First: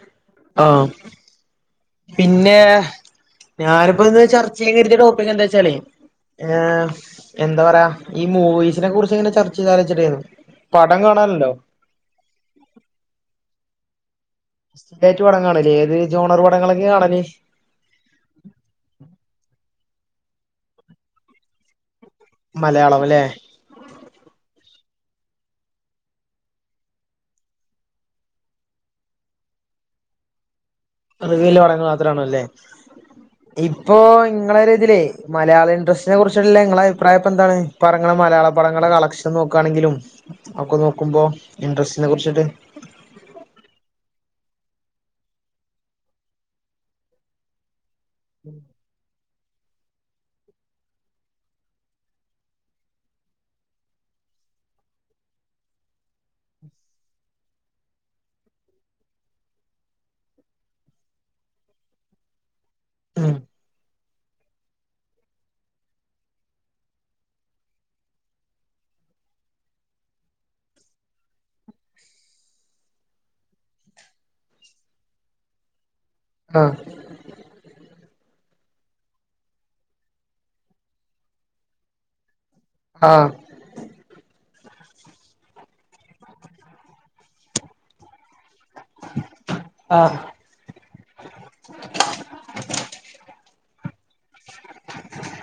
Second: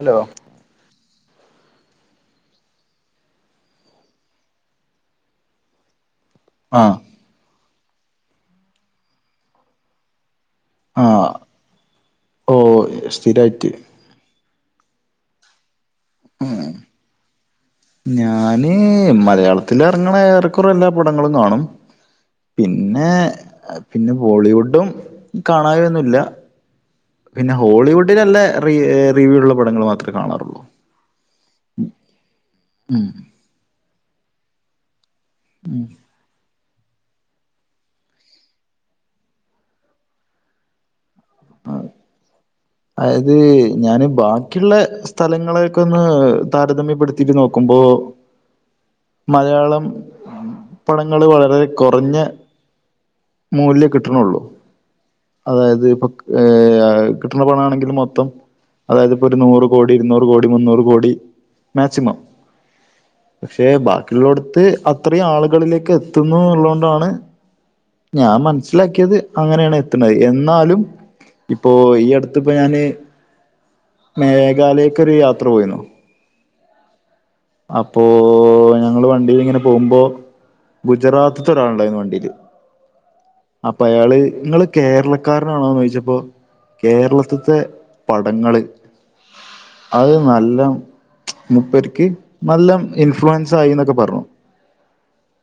Hello ആ പിന്നെ, ഞാനിപ്പോ ഇന്ന് ചർച്ച ചെയ്യാൻ കരുതിയ ടോപ്പിക് എന്താച്ചാലേ ഏ ആഹ് എന്താ പറയാ, ഈ മൂവിീസിനെ കുറിച്ച് എങ്ങനെ ചർച്ച ചെയ്താല വെച്ചിട്ടായിരുന്നു ആ ഓ സ്ഥിരായിട്ട് സ്ഥിരായിട്ട് പടം കാണല്ലേ ഏത് ജോണർ ഉം പടങ്ങളൊക്കെ കാണല്? ഞാന് മലയാളത്തിൽ ഇറങ്ങണ ഏറെക്കുറെ എല്ലാ പടങ്ങളും കാണും മലയാളം പിന്നെ അല്ലെ പിന്നെ ബോളിവുഡും കാണാവ യൊന്നുംല്ല പിന്നെ ഹോളിവുഡിൽ നല്ല റി റിവ്യൂ ഉള്ള പടങ്ങൾ മാത്രമേ കാണാറുള്ളൂ. റിവ്യുള്ള പടങ്ങള് മാത്രേ കാണൂല്ലേ? ഉം ഇപ്പൊ ഇങ്ങളെര് ഇതിലേ മലയാള ഇൻഡസ്ട്രിനെ കുറിച്ചുള്ള ങ്ങളെ അഭിപ്രായ ഇപ്പോ എന്താണ്? ഇപ്പറങ്ങണ മലയാള പടങ്ങളുടെ കളക്ഷൻ നോക്കുകാണെങ്കിലും ഒക്കെ നോക്കുമ്പോ ഇൻഡസ്ട്രിനെ കുറിച്ചിട്ട് അതത് ഞാന് ബാക്കിയുള്ള സ്ഥലങ്ങളെയൊക്കെ ഒന്ന് താരതമ്യപ്പെടുത്തിീട്ട് നോക്കുമ്പോ മലയാളം പടങ്ങള് വളരെ കൊറഞ്ഞ മൂല്യം കിട്ടണള്ളൂ, അതായത് ഇപ്പൊ ഏ [inaudible] പണ ആണെങ്കില് മൊത്തം അതായത് ഇപ്പോൊ ഒരു നൂറ് കോടി ഇരുന്നൂറ് കോടി മുന്നൂറ് കോടി മാക്സിമം ഉം പക്ഷേ ബാ മറ്റുള്ളോടുത്ത് അത്രയും ആളുകളിലേക്ക് എത്തുന്നു എന്നള്ളതുകൊണ്ടാണ് ഞാൻ മനസ്സിലാക്കിയത് അങ്ങനെയാണ് എത്തണത്, എന്നാലും ഇപ്പൊ ഈ അടുത്ത്പ്പൊ ഞാന് മേഘാലയ്ക്ക് ഒരു യാത്ര പോയിരുന്നു ആ അപ്പോ ഞങ്ങള് വണ്ടീലിങ്ങനെ പോകുമ്പോ ഗുജറാത്ത്ത്തെ ഒരാള്ണ്ടായിന്ന് വണ്ടിയില് ആഹ് അപ്പൊ അയാള് ങ്ങള് കേരളക്കാരനാണോന്ന് ചോദിച്ചപ്പോൾ കേരളത്തിത്തെ പടങ്ങള് അത് ആഹ് നല്ല [unintelligible] മുപ്പരിക്ക് നല്ല ഇൻഫ്ലുവൻ സായിന്നൊക്കെ പറഞ്ഞു.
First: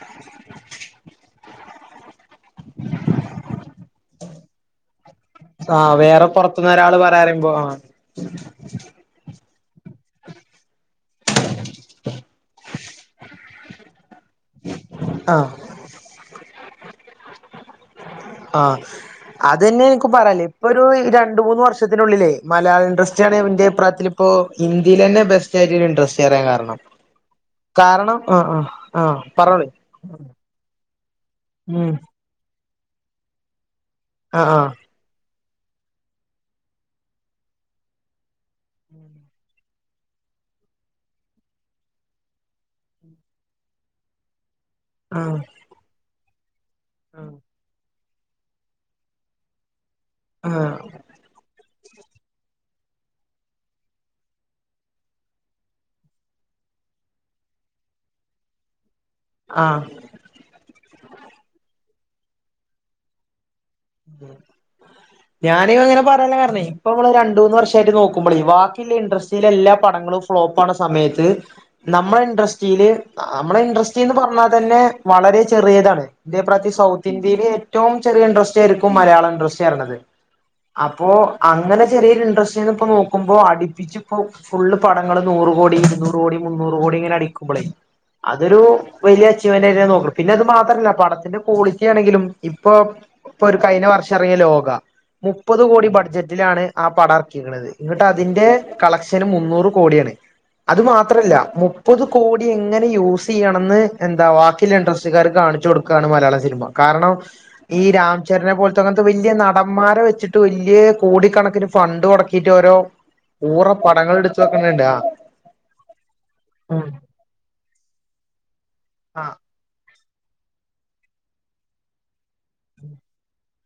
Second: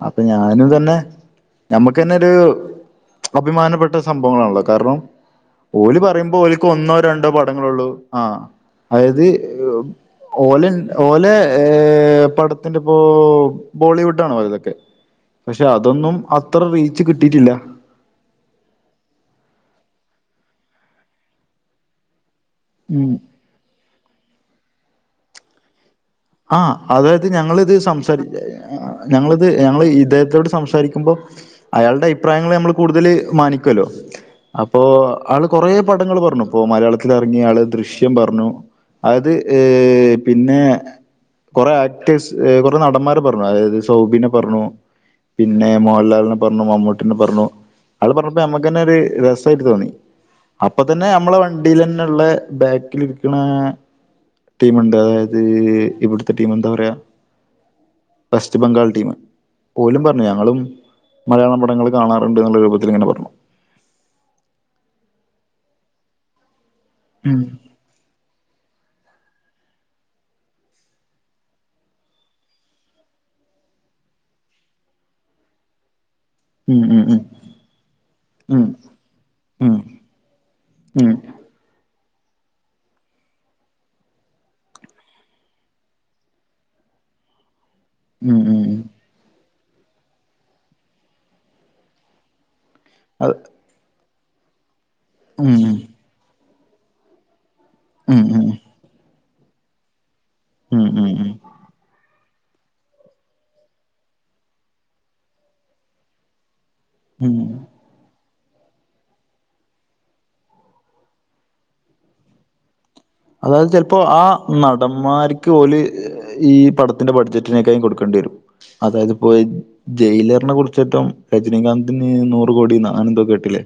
അപ്പൊ ഞാനും ഇതന്നെ, നമ്മുക്ക് തന്നെ ഒരു അഭിമാനപ്പെട്ട സംഭവങ്ങളാണല്ലോ, കാരണം ആഹ് ഓലി വേറെ പറയുമ്പോ ഓലക്ക് പൊറത്തുന്ന് ഒന്നോ ഒരാള് പറയാ രണ്ടോ പറയുമ്പോ ആഹ് പടങ്ങളള്ളൂ ആ ആയത് ഓല ഓലെ പടത്തിന്റെ ഇപ്പോ ബോളിവുഡ് ആണോ ഇതൊക്കെ? ആഹ് പക്ഷെ അതൊന്നും അത്ര റീച്ച് കിട്ടിയിട്ടില്ല ആ അതന്നെ എനിക്ക് പറയല്ലേ ഇപ്പൊ ഒരു രണ്ട് മൂന്ന് വർഷത്തിനുള്ളിലേ മലയാള ഉം ഇൻഡസ്ട്രിയാണെന്റെ അഭിപ്രായത്തിലിപ്പോ ഇന്ത്യലെന്നെ ബെസ്റ്റയിട്ടൊരു ഇൻഡസ്‌ട്രി ആ അതായത് ഞങ്ങളിത് സംസാരിച്ച ആഹ് ആഹ് ആഹ് ഞങ്ങളിത് പറഞ്ഞോളി ഞങ്ങള് ഇദ്ദേഹത്തോട് സംസാരിക്കുമ്പൊ ഉം അയാളുടെ അയിപ്രായങ്ങള് ഞമ്മള് കൂടുതല് മാനിക്കുവല്ലോ, ആഹ് അപ്പോ ആള് കൊറേ പടങ്ങള് പറഞ്ഞു, ഇപ്പോ മലയാളത്തിലിറങ്ങിയ ആള് ദൃശ്യം പറഞ്ഞു, ആയത് ഹ് ഹ് പിന്നെ കൊറെ ആക്ടേഴ്സ് കൊറെ നടന്മാരെ പറഞ്ഞു, അതായത് സൗബിനെ പറഞ്ഞു ആഹ് പിന്നെ മോഹൻലാലിനെ പറഞ്ഞു, മമ്മൂട്ടിനെ പറഞ്ഞു. ആള് പറഞ്ഞപ്പോ ഞമ്മക്കന്നെ ഒരു രസായിട്ട് തോന്നി. ആഹ് ആഹ് അപ്പത്തന്നെ നമ്മളെ വ ണ്ടീല് തന്നെള്ള ബാക്കിലിരിക്കണ ടീമുണ്ട്, അതായത് ഇവിടുത്തെ ടീം എന്താ പറയാ, വെസ്റ്റ് ബംഗാൾ ടീം ഓലും ആഹ് പറഞ്ഞു ഞങ്ങളും മലയാള പടങ്ങള് കാണാറുണ്ട് എന്നുള്ള രൂപത്തിൽ ങ്ങനെ പറഞ്ഞു. ഞാന് അങ്ങനെ പറയാന്ള്ള കരണെ ഇപ്പൊ നമ്മള് ഉം രണ്ടൂന്ന് വർഷയിട്ട് നോക്കുമ്പളെ ഇണ്ടർസ്റ്റീൽ എല്ലാ പണങ്ങളും ഫ്ലോപ്പാണ സമയത്ത് നമ്മളെ ഇണ്ടർസ്റ്റിൽ അമ്മളെ [unintelligible] വളരെ ചെറിയതാണ് ഇന്റെ അബിപ്രയത്തില് ഉം സൗത്ത് ഉം ഇന്ത്യയില് ഏറ്റവും ചെറിയ ഇൻട്രസ്റ്റ് ഉം [inaudible] മലയാള ഉം ഉം ഇൻഡസ്ട്രിയിരുന്നല്ല്, അപ്പോ ഉം അങ്ങനെ ചെറിയൊരു ഇൻഡസ്ട്രിന്നിപ്പൊ നോക്കുമ്പോ അടിപ്പിച്ചിപ്പൊ ഫുളള് പടങ്ങള് നൂറ് കോടി, ഇരുന്നൂറ് കോടി, മുന്നൂറ് കോടി [unintelligible] ഇങ്ങനടിക്കുമ്പൊളെ ഉം ഉം അതൊരു ഉം വലിയ [unintelligible] പിന്നെ അത് മാത്രല്ല പണത്തിന്റ കോളിറ്റി ആണെങ്കിലും ഇപ്പൊ അത് ഒരു കഴിഞ്ഞ പ്പം റങ്ങിയ ലോക ഉം മുപ്പത് കോടി ബഡ്ജറ്റിലാണ് ആ പടഅർക്കിക്ണത് ഇങ്ങട്ട് ഉം ഉം അതിന്റെ ഉം ക മുന്നൂറ് കോടിഴാണ് അത് ഉം ഉം മാത്രംല്ല കൂടി എങ്ങനെ യൂസ്യ്യണന്ന് എന്താ ബാക്കിള്ള ഇൻട്രസ്റ്റിക്കാർക്ക് കാണിച്ചു കൊടുക്കാണ് മലയാള സിനിമ കാരണം ഉം ഈ രാ ചരനെ പോൽത്തെ അങ്ങൻത്തെ വല്ല്യാ നടന്മാരെ വെച്ചിട്ട് വെല്ല്യാ കേടിക്കണക്കിന് ഫണ്ട് മുടക്കിയിട്ട് ഓരോ ഊറ അതായത് ചിലപ്പോ പടങ്ങൾ ആ എടുത്ത് വെക്കണണ്ട് ആ നടന്മാർക്ക് ഓല് ഈ പടത്തിന്റെ ബഡ്ജറ്റിനേക്കാളും കൊടുക്കേണ്ടി വരും അതായത് ആ പോ ജയില്ന്ന് പർഞാ കുട്ചെറ്റം രജനകാന്തിന് നൂറ് കോടിന്ന് അങ്ങനെന്തേകേട്ടില്ലേ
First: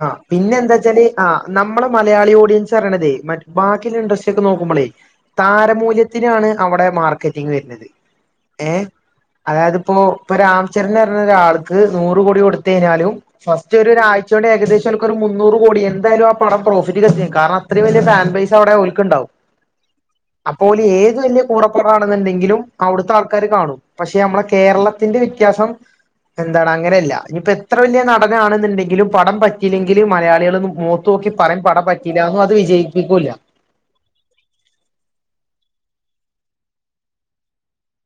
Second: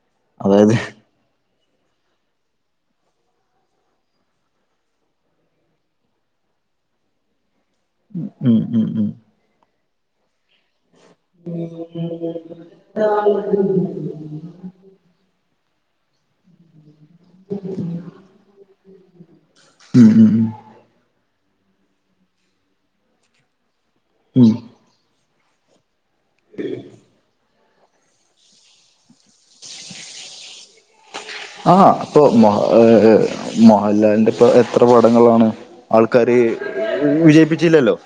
ആ പിന്നെ ന്താ വെച്ചാല് ആ നമ്മള് മലയാളിയോട് [unintelligible] ബാക്കിയ്ള്ള ഇഡസ്ട്രിക്കെ നോക്കുമ്പളെ താരമൂല്യത്തിനാണ് അവിടെ മാർക്കറ്റിങ് വര് നത് ഉം ഏ ഉം ഉം അതായത്പ്പോ [unintelligible] നൂറ് കോടി കൊടുത്ത് കഴിഞാലും ഫസ്റ്റൊരു ചൂടെ ഏകദേശം അൻക്ക് ഒരു മുന്നൂറ് കോടി എന്താഴാലും ആ പടം പ്ര [unintelligible] കാരണം അത്രയും വലിയ ഫാൻ പൈസ് അവിടെ ഓൽക്ക്ണ്ടാവും ഉം ഉം ഉം അപ്പോൾ ഏത് വലിയ കൂടെപ്പാടാണെന്ന്ണ്ടെങ്കിലും അവിടുത്തെ ആൾക്കാര് കാണും പക്ഷെ നമ്മളെ ഉം കേരളത്തിന്റെ വ്യത്യാസം എന്താടാ അങ്ങനെ അല്ല ഇനിയിപ്പോ എത്ര വല്ല്യാ നടനാണ്ന്ന്ണ്ടെങ്കിലും പടം പറ്റിയിലങ്കില് മലയാളികളോന്നും മോ ആ അപ്പൊ മഹ മോഹൻലാലിന്റെ ഇപ്പ എത്ര പടങ്ങളാണ് ആൾക്കാര് വിജയിപ്പിച്ചില്ലല്ലോ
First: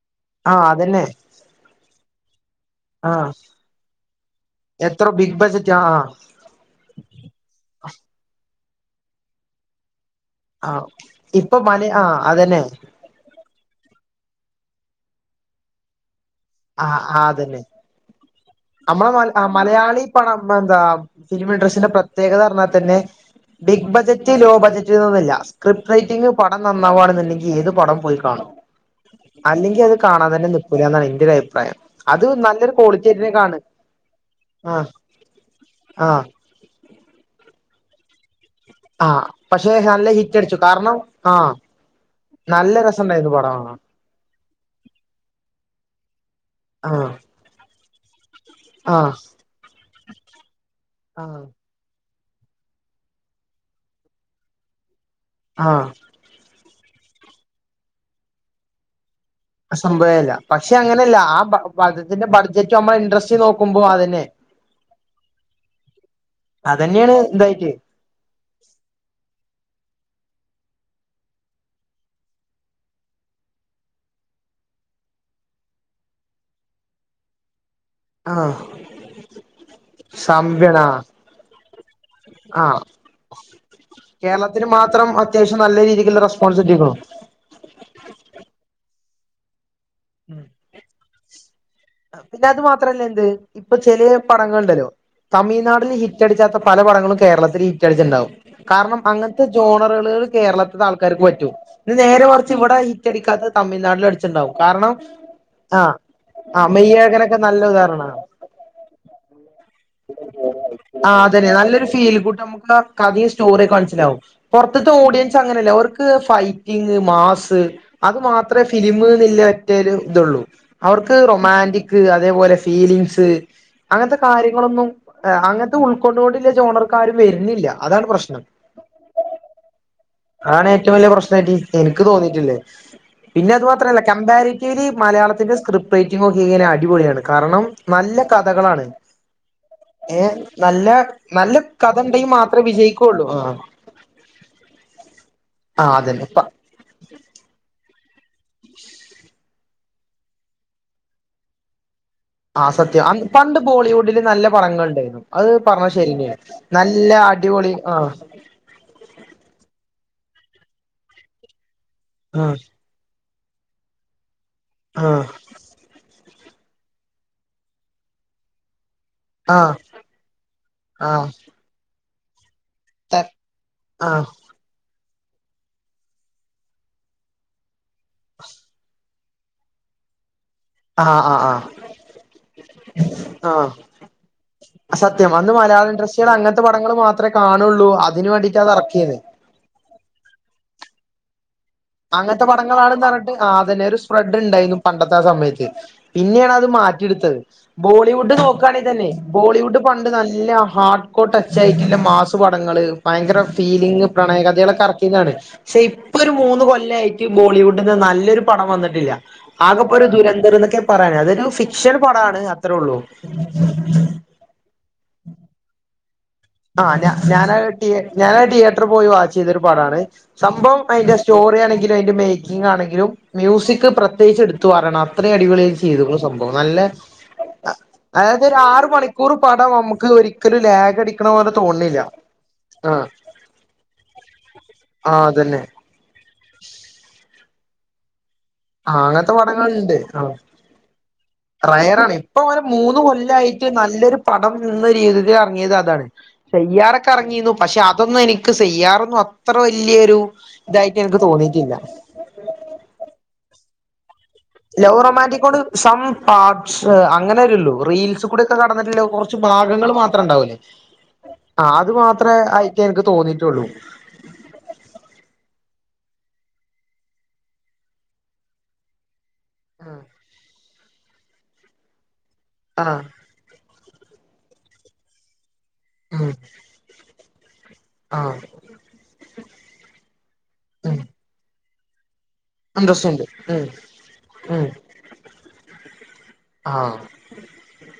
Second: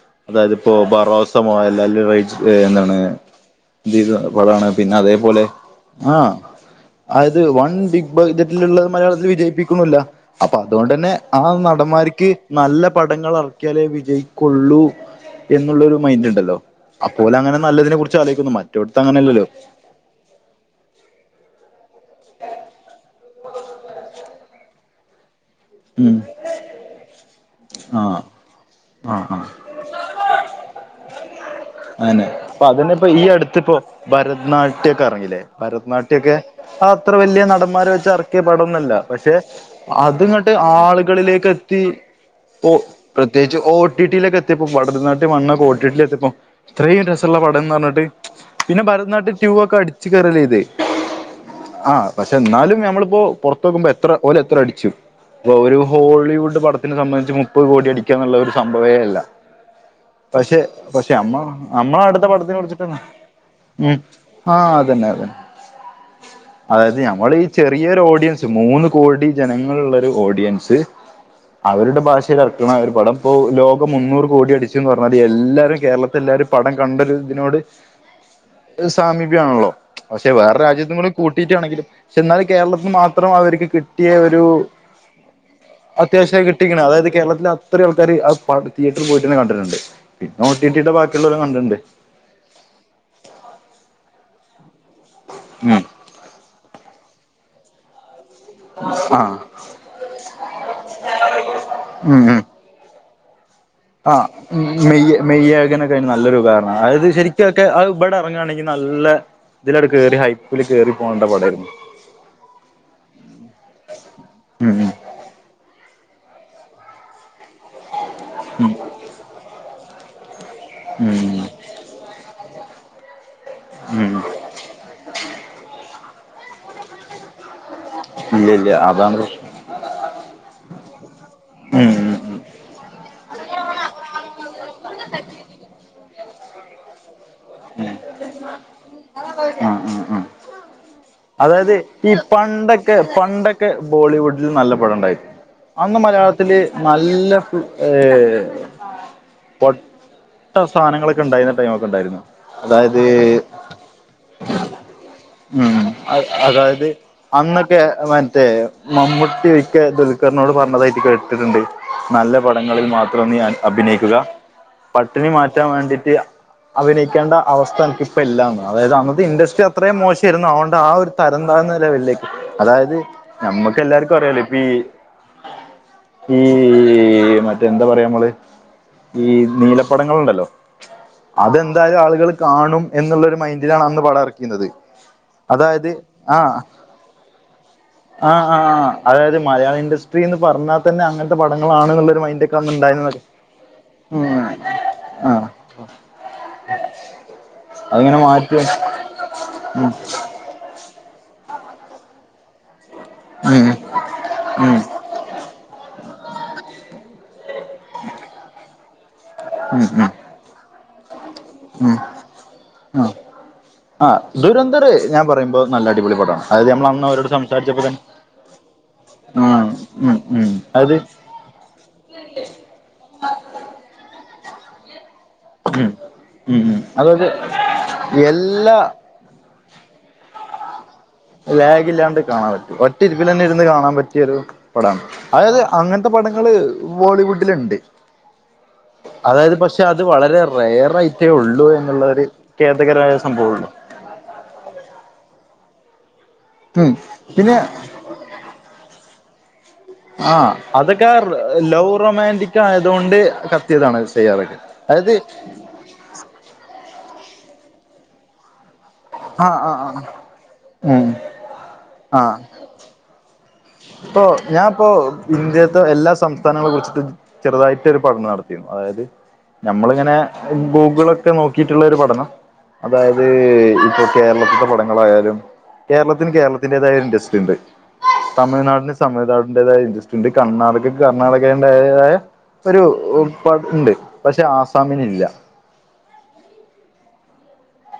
ആഹ് അതായത്പ്പോ അതന്നെ ബറോസൊ മോഹലാലിന് [unintelligible] എന്താണ് ആഹ് [unintelligible] പിന്നെ എത്ര അതേ ബിഗ് പോലെ ബജറ്റ് ആ അത് വൺവിഗ് [unintelligible] മലയാളത്തില് വിജയിപ്പിക്ക്ണുല്ല അപ്പ ആ അതോണ്ടന്നെ ആ ഇപ്പൊ മല ആ നടന്മാർക്ക് അതന്നെ നല്ല പടങ്ങൾ എർക്കിയാലേ വിജയിക്കൊള്ളൂ എന്നുള്ളോരു മൈന്റ് ണ്ടല്ലോ ആ ആ അതന്നെ മറ്റോടത്ത് നമ്മളെ മലയാള അങ്ങനെയല്ലല്ലോ മലയാളി പണം എന്താ ഫിലിമ് [unintelligible] പ്രത്യേകത പറഞ്ഞാ തന്നെ ബിഗ് ബജറ്റ് ലോ ബജറ്റ് എന്നോന്നും ഇല്ല ഉം ക്രിപ്റൈറ്റിംഗ് പടം നന്നാവാണെന്നുണ്ടെങ്കി ഏത് പടം പോയി ആഹ് കാണും ആഹ് ആഹ് അല്ലെങ്കി അത് കാണാൻ തന്നെ നികൂലന്നാണ് എന്റെ ഒരു അ അഹ്നെ അതന്നെ പ്പൊ ഈ കാണ് അടുത്ത്പ്പോ ആ ഭരതനാട്യൊക്കെ എറങ്ങില്ലേ ആ ഭരത്നാട്യംക്കെ അ അത്ര വലിയ നടന്മാരെ വെച്ച് എർക്കിയ പടോന്നോല്ല ആ പക്ഷെ നല്ല ഹിറ്റ് അത്ങ്ങട്ട് അടിച്ചു കാരണം ആ ആള്കളിലേക്ക് എത്തി നല്ല രസണ്ടായിരുന്നു പടം പ്രത്യേകിച്ച് കാണാൻ ഓടിടിലൊക്കെ എത്തിപ്പോ വരത്ന ആ [unintelligible] പർഞ്ട്ട് പിന്നെ ആ ഭരതനാട്യ റ്റുക്കെ അടിച്ചു ആ [unintelligible] പക്ഷെ ന്നാലും ഞമ്മള്പ്പോ പോർത്ത് പോകുബ എത്ര ഓലെ എത്ര അടിച്ചു ഇപ്പൊ ആ ഒരു ഹോളിവുഡ് പട [unintelligible] സംബന്ധിച്ച് മുപ്പത് കോടി അടിക്കാ എന്നുള്ള ഒരു സംഭവേ അല്ല സംഭവേല്ല പക്ഷെ പക്ഷെ അങ്ങനെയല്ല അമ്മ ആ അമ്മളെ പടത്തിന്റെ നാട്ടിത്തെ പടത്തിന് ബഡ്ജറ്റ് നമ്മളെ ഇൻട്രസ്റ്റ് വിളിച്ചി നോക്കുമ്പോ [unintelligible] അതന്നെ ആ അതന്നെ അതന്നെ അതായത് അതന്നെയാണ് ഞമ്മള് ഈ ഇതായിട്ട് ചെറിയൊരു ഓഡിയൻസ് മൂന്ന് കോടി ജനങ്ങള്ള്ളൊരു ഓഡിയൻസ് അവരുടെ ഭാഷയിൽ ഇറക്കണ അവ അവരുടെ ഭഷേല് [unintelligible] ഇപ്പോ ലോകം മുന്നൂറ് കോടി അടിച്ന്ന് പറഞ്ഞാലും എല്ലാരും കേരളത്തിലെ [unintelligible] പടം കണ്ടോരു ഇതിനോട് ആ സാമീപ്യണല്ലോ പക്ഷെ വേറെ സംഭ്യണ രാജ്യത്തും കൂടി കൂട്ടിയിട്ടാണെങ്കിലും പക്ഷെ എന്നാലും ആ കേരളത്തിൽ മാത്രം അവർക്ക് കിട്ടിയ ഒരു കേരളത്തിന് മാത്രം അത്യാവശ്യം നല്ല രീതിക്കുള്ള അത്യാവശ്യയി റെസ്പോൺസ് കിട്ടിക്ണ് അതായത് കിട്ടിക്ക്ണു കേരളത്തിലെ അത്രയും ആൾക്കാര് ആ തിയേറ്ററി പോയിട്ടന്നെ കണ്ടിട്ടുണ്ട് ഉ പിന്നെ ഒ ടി ടിയുടെ ബാക്കിയുള്ളവരും കണ്ടിട്ടുണ്ട് പിന്നെ അത് മാത്രല്ല എന്ത് ഇപ്പൊ ചെലേ പടങ്ങൾ ണ്ടല്ലോ ഉം തമിഴ്നാടിന് ഹിറ്റടിച്ചാത്ത പല പടങ്ങളും കേരളത്തില് ഹിറ്റടിച്ച്ണ്ടാവും കാരണം ആഹ് അങ്ങൻത്തെ ജോണറുകൾ കേരളത്തിലെ ആൾക്കാർക്ക് പറ്റൂ ഇത് ഉം നേരെ ഉം മറിച്ച് ഇവടെ റ്റടിക്കാ തിഴ്നാട്ടിലും ആഹ് അടിച്ണ്ടാവും കാരണം [unintelligible] ആഹ് നല്ലൊരു ഉപകരണ ആഹ് അത് മെയ്ഴകനൊക്കെ നല്ല ശെരിക്കൊക്കെ ആ ഉദാഹരണാ ഇവിടെ എറങ്ങാണെങ്കിൽ നല്ലെ ആ അതെന്നെ പടായിരുന്നു നല്ലൊരു [unintelligible] കഥ സ്റ്റോറിക്കെ മനസ്സിലാവും ഉം പൊറത്ത്ത്തെ ഓടിയൻസ് അങ്ങനെല്ല ഓർ ക്ക് ഫൈറ്റിങ് മാസ് അത് മാത്രേ ഉം ഫിലിമ് ന്ന്ല്ലെ ഒറ്റൊരു ഇതൊള്ളൂ അവർക്ക് ഉം റൊമാന്റിക് അതേപോലെ ഫീലിങ്സ് ഉം അങ്ങൻത്തെ കാര്യങ്ങളൊന്നും എ അങ്ങൻത്തെ ഉൾക്കൊണ്ടോണ്ട്ല്ലെ ജോണർക്കാരും വെര്ന്നില്ല ഇല്ല ഇല്ല അതാണ് പ്രശ്നം ആണ് ഏറ്റവും വല്യ പ്രശ്നായിട്ട് ഉം ഇൻക്ക് ഉം ഉം തോന്നീട്ടില്ലത് പിന്നെ അത് മാത്രല്ല കമ്പാരിറ്റിവിലി മലയാത്തിന്റെ സ്ക്രിപ്റ്റ് റയ്റ്റിംങൊക്കെ ഇങ്ങനെ അടിപൊളിയാണ് കാരണം നല്ല കഥകളാണ് ആഹ് ആഹ് ഏ ആഹ് നല്ല നല്ല അതായത് കഥ ഈ ണ്ട് പണ്ടൊക്കെ പണ്ടൊക്കെ ബോളിവുഡിൽ നല്ല പടം ണ്ടായി ആ അന്ന് അതന്നെ പ മലയാളത്തില് നല്ല ഫ ഏ പൊട്ട സാധനങ്ങളൊക്കെ ണ്ടായിരുന്ന ടൈമൊക്കെണ്ടായിരുന്നു ആ സത്യം പണ്ട് ബോളിവുഡില് നല്ല പടങ്ങൾ ണ്ടേര്ന്നു ഉം അതായത് അടിപൊളി അന്നൊക്കെ ആ മറ്റേ മമ്മൂട്ടി മിക്ക ദുൽക്കറിനോട് പറഞ്ഞതായിട്ട് കേട്ടിട്ടുണ്ട് നല്ല ആ പടങ്ങളിൽ മാത്രം നീ അഭിനയിക്ക ആ പട്ടിണി മാറ്റാൻ വാണ്ടിട്ട് അഭിനയിക്കേണ്ട അവസ്ഥ അനക്ക് പ്പല്ല അതായത് അന്ന് ആ ഇൻഡസ്റ്റ് അത്രയും മോശേരുന്നു അതോണ്ട് ആ ഒരു തരം താഴ്ന്ന ലെവലി അതായത് ത ആ നമ്മക്കെല്ലാർക്കും അറിയ ല്ലോ ഇപ്പീ ഈ മറ്റേ എന്താ പറയാ നമ്മള് ഈ നീലപ്പടങ്ങള്ണ്ടല്ലോ ആ ആ ആ അതെന്തായാലും ആളുകൾ കാണും എന്ന്ള്ളൊരു മൈൻഡിലാണ് ആ അന്ന് പടം എർക്കീന്നത് സത്യം അന്ന് അതായത് മലയാളം ഇൻഡസ്ട്രിയിൽ ആ അങ്ങനത്തെ പടങ്ങൾ മാത്രമേ കാണുള്ളൂ അതിന് ആ ആ വേണ്ടിട്ടാ അത് ആ ഇറക്കിയത് അതായത് മലയാളം ഇൻഡസ്ട്രിന്ന് പറഞ്ഞാൽ തന്നെ അങ്ങൻത്തെ അങ്ങൻത്തെ പടങ്ങളാണ് ന്ന് പറഞ്ട്ട് ആ അതെന്നെ ഒരു ഉം സ്പ്രെഡ് ണ്ടേരുന്നു പണ്ടത്തെ ആ ആഹ് സമയത്ത് പിന്നിം അത് മാറ്റിടുത്തത് അതിങ്ങനെ ബോളിവുഡ് മാറ്റി നോക്കാണെങ്കി തന്നെ ഉം ബോളിവുഡ് പ ണ്ട് നല്ല ഹാർഡ്കോ ടച്ച് ആയിട്ടില്ല മാസ് പടങ്ങള് ഭയങ്കര ഉം ഫീലിങ് ഉം പ്രണയകഥകളൊക്കെ എറക്കിന്നവടെ ക്ഷെ ഇപ്പൊരു മൂന്ന് കൊല്ലായിട്ട് ബോളിവുഡിന്ന് നല്ലൊരു പടം വന്നിട്ടില്ല ഉം ആകപ്പോ ഒരു ഉം ദുരന്തം ന്നൊക്കെ പറയണെ അത് ഒരു ഫിക്ഷൻ ഉം പടാണ് അത്രേള്ളു ആഹ് ആഹ് ദുരന്തർ ഞാൻ പറയുമ്പോ നല്ല അടിപൊളി പടമാണ് അതായത് ആ നമ്മൾ അന്ന് ഞാ അവരോട് ഞാനത് സംസാരിച്ചപ്പോ ടിയേ തന്നെ ഞാനത് ടിയേറ്ററിൽ പോയി വാച്ചെയ്തൊരു ഉം പടാണ് ഉം ഉം സംഭവം അത് അയ്ന്റെ സ്റ്റോ റി ആണെങ്കിലും അയ്ന്റെ മേക്കിങ്ങാണെങ്കിലും മ്യൂസിക് പ്രത്യേകിച്ച് ഇട്ത്ത് പറയണം അത്രേം അടിപൊളിയായി ഉം ചെയ്ത്ക്ക്ണു സംഭവം ഉം ഉം നല്ലെ അതായത് അതായത് ഒരു എല്ലാ ആറ് മണിക്കൂർ പടം നമുക്ക് ഒരിക്കലും ലേഖട ലേഗില്ലാണ്ട് കാണാൻ പറ്റും ഒറ്റ ഇരിപ്പിൽ തന്നെ ഇരുന്ന് കാണാൻ പറ്റിയൊരു പടാണ് ആഹ് അതായത് അതന്നെ അങ്ങൻത്തെ പട അത് ബോളിവുഡില് ണ്ട് ആഹ് അങ്ങനത്തെ അതായത് പക്ഷേ പടങ്ങളുണ്ട് അത് ആഹ് വളരെ റെയറായിട്ടേ ഉള്ളൂ എന്നുള്ളൊരു ഖേദകരമായ സം യിട്ട് നല്ലൊരു പടം എന്ന രീതിയിൽ എറങ്ങിയതാ താണ് ഉം സെയ്യാറൊക്കെ എറങ്ങീന്നു പിന്നെ പക്ഷെ അതൊന്നും എനിക്ക് സെയ്യാറൊന്നും അ അത്ര വല്യൊരു ആ അതൊക്കെ ഇതായിട്ടിന്ക്ക് തോന്നിട്ടില്ല ലവ് റൊമാൻറിക് ആയതുകൊണ്ട് കത്തിയതാണ് ചെയ്യാറൊക്കെ ലൗ അതായത് റൊമാന്റിക് കൊണ്ട് സം പാട്സ് അങ്ങനെ വരൂള്ളൂ റീൽസികൂടൊക്കെ കാ വന്ന്ട്ട് ള്ളെ കൊർച്ച് ആ ആ ഭാഗങ്ങള് ആ മാത്രം ണ്ടാവൂല്ലേ ഉം ആ അത് മാത്രെ ആയിട്ടേ ഇൻക്ക് തോന്നിട്ടൊള്ളൂ ഇപ്പൊ ഞാപ്പോ ഇന്ത്യ ത്തും എല്ലാ സംസ്ഥാനങ്ങളെ കുറിച്ചിട്ടും ചെറുതായിട്ട് ഒരു പഠനം നടത്തിരുന്നു അതായത് ഞമ്മളിങ്ങനെ ഗൂഗിളൊക്കെ നോക്കിട്ടുള്ള ഒരു പഠനം ആഹ് അതായത് ഇപ്പൊ കേരളത്തിലത്തെ പടങ്ങളായാലും കേരളത്തിന് ഉം കേരളത്തിന്റേതായ ഇൻട്രസ് യുണ്ട് ആഹ് തമിഴ്നാടിന് തമിഴ്നാടിന്റേതായ ഇൻറസ്റ്റ് ണ്ട് ഉം കർണാടകയ്ക്ക് കർണാടകന്റേതായ ഒരു ഇൻട്രസ്റ്റ് ഉണ്ട് ഉം [unintelligible] ണ്ട് പക്ഷെ ആസാമിനില്ല ആ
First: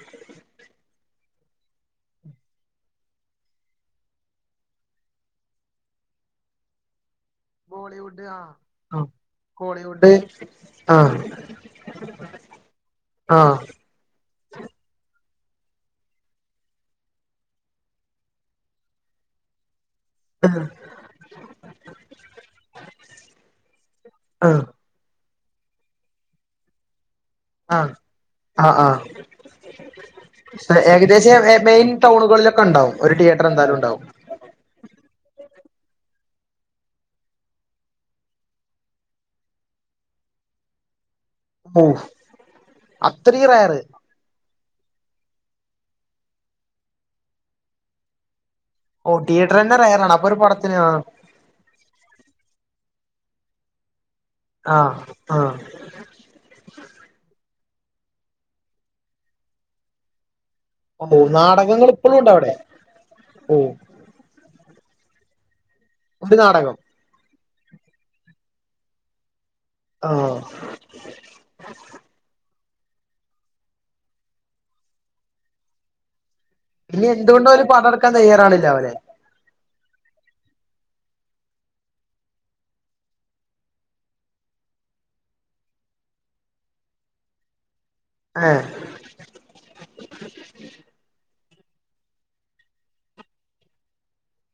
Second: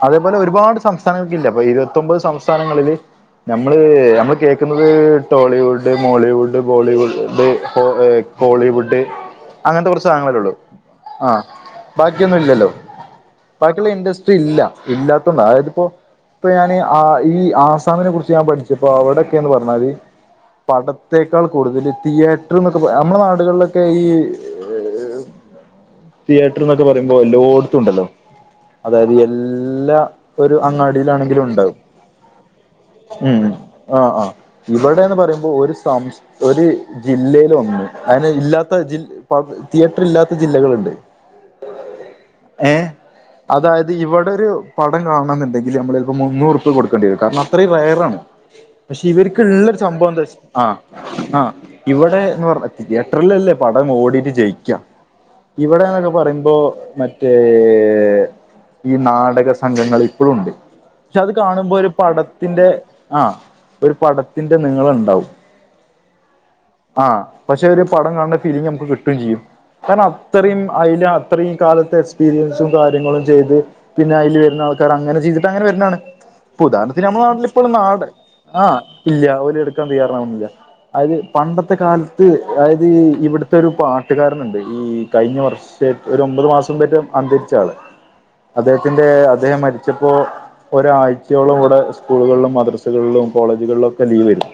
അതേപോലെ ഒരുപാട് സംസ്ഥാനങ്ങൾക്ക് ഇല്ല ഇപ്പൊ ഇരുപത്തൊമ്പത് സംസ്ഥാനങ്ങളില് ഞമ്മള് ഞമ്മള് കേൾക്കുന്നത് ടോളിവുഡ് മോളിവുഡ് ബോളിവുഡ് കൊ ബോളിവുഡ് ആഹ് കോളിവുഡ് ആഹ് അങ്ങനത്തെ കുറച്ച് കോളിവുഡ് സാധനങ്ങളല്ലേ ഉള്ളൂ ആഹ് ആ ബാക്കിയൊന്നും ഇല്ലല്ലോ ആഹ് ബാക്കിയുള്ള ഇൻഡസ് ഇല്ലാത്തോണ്ടാ ആയതിപ്പോ ഇപ്പൊ ഞാന് ആ ഈ ആസാമിനെ കുറിച്ച് ഞാൻ പഠിച്ചപ്പൊ അവിടൊക്കേന്ന് പറഞ്ഞാല് ആഹ് പടത്തെേക്കാൾ കൂടുതൽ തിയേറ്ററ് എന്നൊക്കെ നമ്മളുടെ നാടുകളിലൊക്കെ ഈ [inaudible] തിയേറ്റർ എന്നൊക്കെ പറയുമ്പോ എല്ലോടുത്തുമുണ്ടല്ലോ ആഹ് ആഹ് അതായത് എല്ലാം ഒരു ഏകദേശം അങ്ങാടിയിലാണെങ്കിലും ഉണ്ടാകും മെയിൻ ടൗണുകളിലൊക്കെ ഉണ്ടാവും ഒരു ഉം തിയേറ്റർ എന്തായാലും ആ ഉണ്ടാവും ആ ഇവടേന്ന് പറയു.. ഒരു സംസ് ഒരുജില്ലേയിൽ ഒന്ന് അതിന് ഇല്ലാത്ത ജി തീയേറ്റർ ഇല്ലാത്ത ജില്ലകളുണ്ട്. ഓ അത്രയും റെയറ് അവിടെ ഒരു പടം കാണണോന്നുണ്ടെങ്കിൽ നമ്മളിപ്പോ മുന്നൂറുപ്പിയ കൊടുക്കേണ്ടി വരും കാരണം അത്രയും റെയറാണ് പക്ഷെ ഓ തിയേറ്റർ തന്നെ ഇവരുക്കുള്ളൊരു സംഭവം റയറാണ് എന്താ അപ്പൊ വച്ച ഒരു ആ പടത്തിന് ആഹ് ആ ഇവിടെ എന്ന് പറഞ്ഞ തിയറ്ററിലല്ലേ പടം ഓടീട്ട് ജയിക്കാം ആഹ് ആഹ് ഇവിടേന്നൊക്കെ പറയുമ്പോ മറ്റേ ഏ ഈ നാടക സംഘങ്ങൾ ഇപ്പഴുമുണ്ട് ഓ പക്ഷെ അത് കാണുമ്പോ നാടകങ്ങൾ ഒരു ഇപ്പളും ഉണ്ടോ അവിടെ പടത്തിന്റെ ആ ഓ ഒരു പടത്തിന്റെ നീളമുണ്ടാവും ഒരു നാടകം പക്ഷേ ഒര് പടം കാണുന്ന ഫീലിംഗ് നമുക്ക് കിട്ടുവേം ചെയ്യും കാരണം ആ അത്രയും അതില് അത്രയും കാലത്തെ എക്സ്പീരിയൻസും കാര്യങ്ങളും ചെയ്ത് പിന്നെ അതില് വരുന്ന ആൾക്കാർ അങ്ങനെ ചെയ്തിട്ട് അങ്ങനെ വരുന്നതാണ്. ഇപ്പം ഉദാഹരത്തിന് പിന്നെ നമ്മുടെ നാട്ടിൽ എന്തുകൊണ്ടും ഒരു ഇപ്പൊള്ള പടം നാട് എടുക്കാൻ ആ തയ്യാറാണില്ല അവനെ ഇല്ല അവര് എടുക്കാൻ തയ്യാറാവുന്നില്ല. അത് പണ്ടത്തെ കാലത്ത് അതായത് ഇവിടത്തെ ഒരു പാട്ടുകാരനുണ്ട് ഈ കഴിഞ്ഞ വർഷ ഒര് ഒമ്പത് മാസം [unintelligible] അന്തരിച്ച ആള്. ഏ അദ്ദേഹത്തിന്റെ അദ്ദേഹം മരിച്ചപ്പോ ഒരാഴ്ച ഴ്ച്ചയോളം ഇവിടെ സ്കൂളുകളിലും മദ്രസകളിലും കോളേജുകളിലും ഒക്കെ ലീവ് വരുന്നു.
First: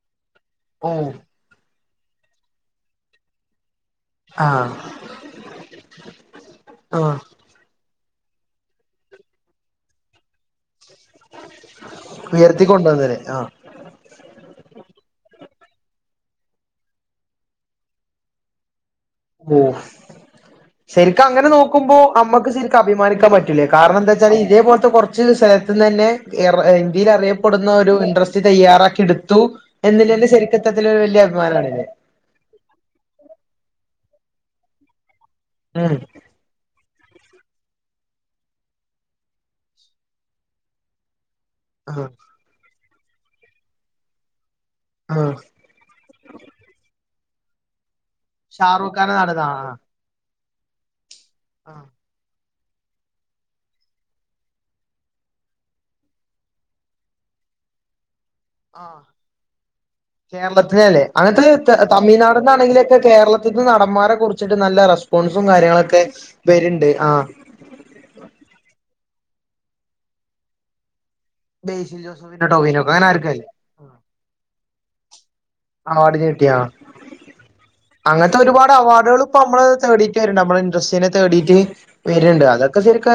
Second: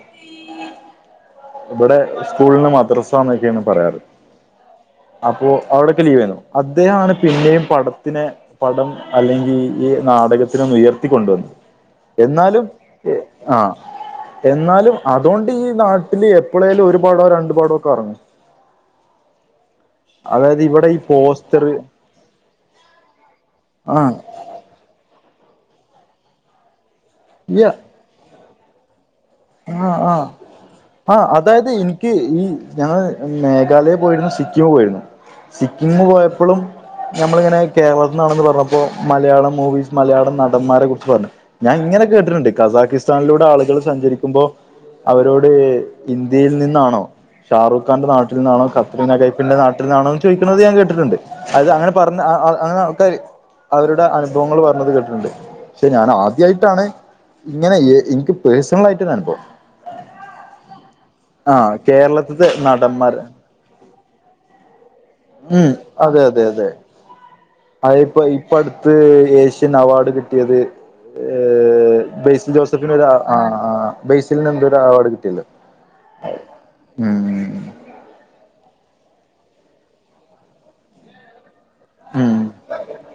ആ ഇവിടെ സ്കൂളിന് മദ്രസ എന്നൊക്കെയാണ് പറയാറ് ആ അപ്പോൾ അവിടൊക്കെ ലീവ് ആരുന്നോ ആ അദ്ദേഹമാണ് പിന്നെയും പടത്തിന് പടം അല്ലെങ്കിൽ ഈ നാടകത്തിനൊന്ന് ഉയർത്തിക്കൊണ്ടുവന്ന് എന്നാലും ആ എന്നാലും അതോണ്ട് ഈ നാ ട്ടില് എപ്പളേലും ഒരു പടോ രണ്ട് പടോ ഒക്കെ ഇറങ്ങും ഓ അതായത് ഇവിടെ ഈ ശരിക്ക അങ്ങനെ പോസ്റ്റർ നോക്കുമ്പോ അമ്മക്ക് ശരിക്കും അഭിമാനിക്കാൻ പറ്റും ആ കാരണംന്താന്ന് വച്ചാൽ കുറച്ച് സ്ഥലത്തന്നെ തന്നെ ഇന്ത്യയിൽ അറിയപ്പെടുന്ന ഒരു ഇൻട്രസ്റ്റ് തയ്യാറാക്കി എടുത്തു എന്നെന്റെ ശരിക്ക ആ അതായത് ഇനിക്ക് ഈ ഞങ്ങൾ മേഘാലയെ പോയിുന്ന- സിക്കിമ പോയിരുന്നു സിക്കിം ഉം പോയപ്പോളും ഞമ്മളിങ്ങനെ കേരളത്തി നിന്നാണെന്ന് പറഞ്ഞപ്പോ മലയാളം മൂവിസ് മലയാളം നടന്മാരെ കുറിച്ച് പറഞ്ഞു. ഞാൻ ഇങ്ങനെ ആ കേട്ടിട്ടുണ്ട് കസാക്കിസ്ഥാനിലൂടെ ആളുകൾ സഞ്ചരിക്കുമ്പോ ആ അവരോട് ഇന്ത്യയിൽ നിന്നാണോ ഷാറൂഖ് [unintelligible] നാട്ടിൽ നിന്നണോ ഷാറൂഖ് കത്രിന ഖാന്റെ നടൻ ആ നൈപ്പിന്റെനാട്ടിൽ നിാണോ ചോദിക്കുന്നത് ഞാൻ കേട്ടിട്ടുണ്ട് അത് ആ അങ്ങനെ പറഞ്ഞ അങ്ങനെ ആൾക്കാർ അവരുടെ അനുഭവങ്ങൾ പറഞ്ഞത് കേട്ടിട്ടുണ്ട് പക്ഷെ ഞാൻ ആദ്യായിട്ടാണ് ഇങ്ങനെ എ ഇൻക്ക് പേഴ്സണൽആയിട്ട് അനുഭവം കേരളത്തിനെ അല്ലേ അങ്ങനത്തെ ആഹ് കേരളത്തിത്തെ തമി്നാട്ന്നാണെങ്കിലൊക്കെ നടന്മാര് കേരളത്തിന്റെ നടന്മാരെ കുറിച്ചിട്ട് നല്ല റെസ്പോൺസും കാര്യങ്ങളൊക്കെ വര്ണ്ട്. ആ അത ഇപ്പ ഇപ്പ അടുത്ത് ഏഷ്യൻ അവാർഡ് കിട്ടിയത് ഏ ബേസിൽ ജോസഫിന്റെ ബൈസിൽ ടോവിനോക്കെ ജോസഫിന്ൊ അങ്ങനെ ആ ആർക്കല്ലേ ബൈസിലിന് എന്ത ഒരു അവാർഡ് കിട്ടില്ലോ അവാർഡിന് കിട്ടിയാ അങ്ങനത്തെ ഒരുപാട് അവാർഡുകൾ പ്പ അമ്മള് തേടിട്ട് വരും നമ്മള് ഇൻട്രസ്റ്റിനെ തേടീട്ട് വര്ണ്ട് ഉം അത് ശരിക്ക്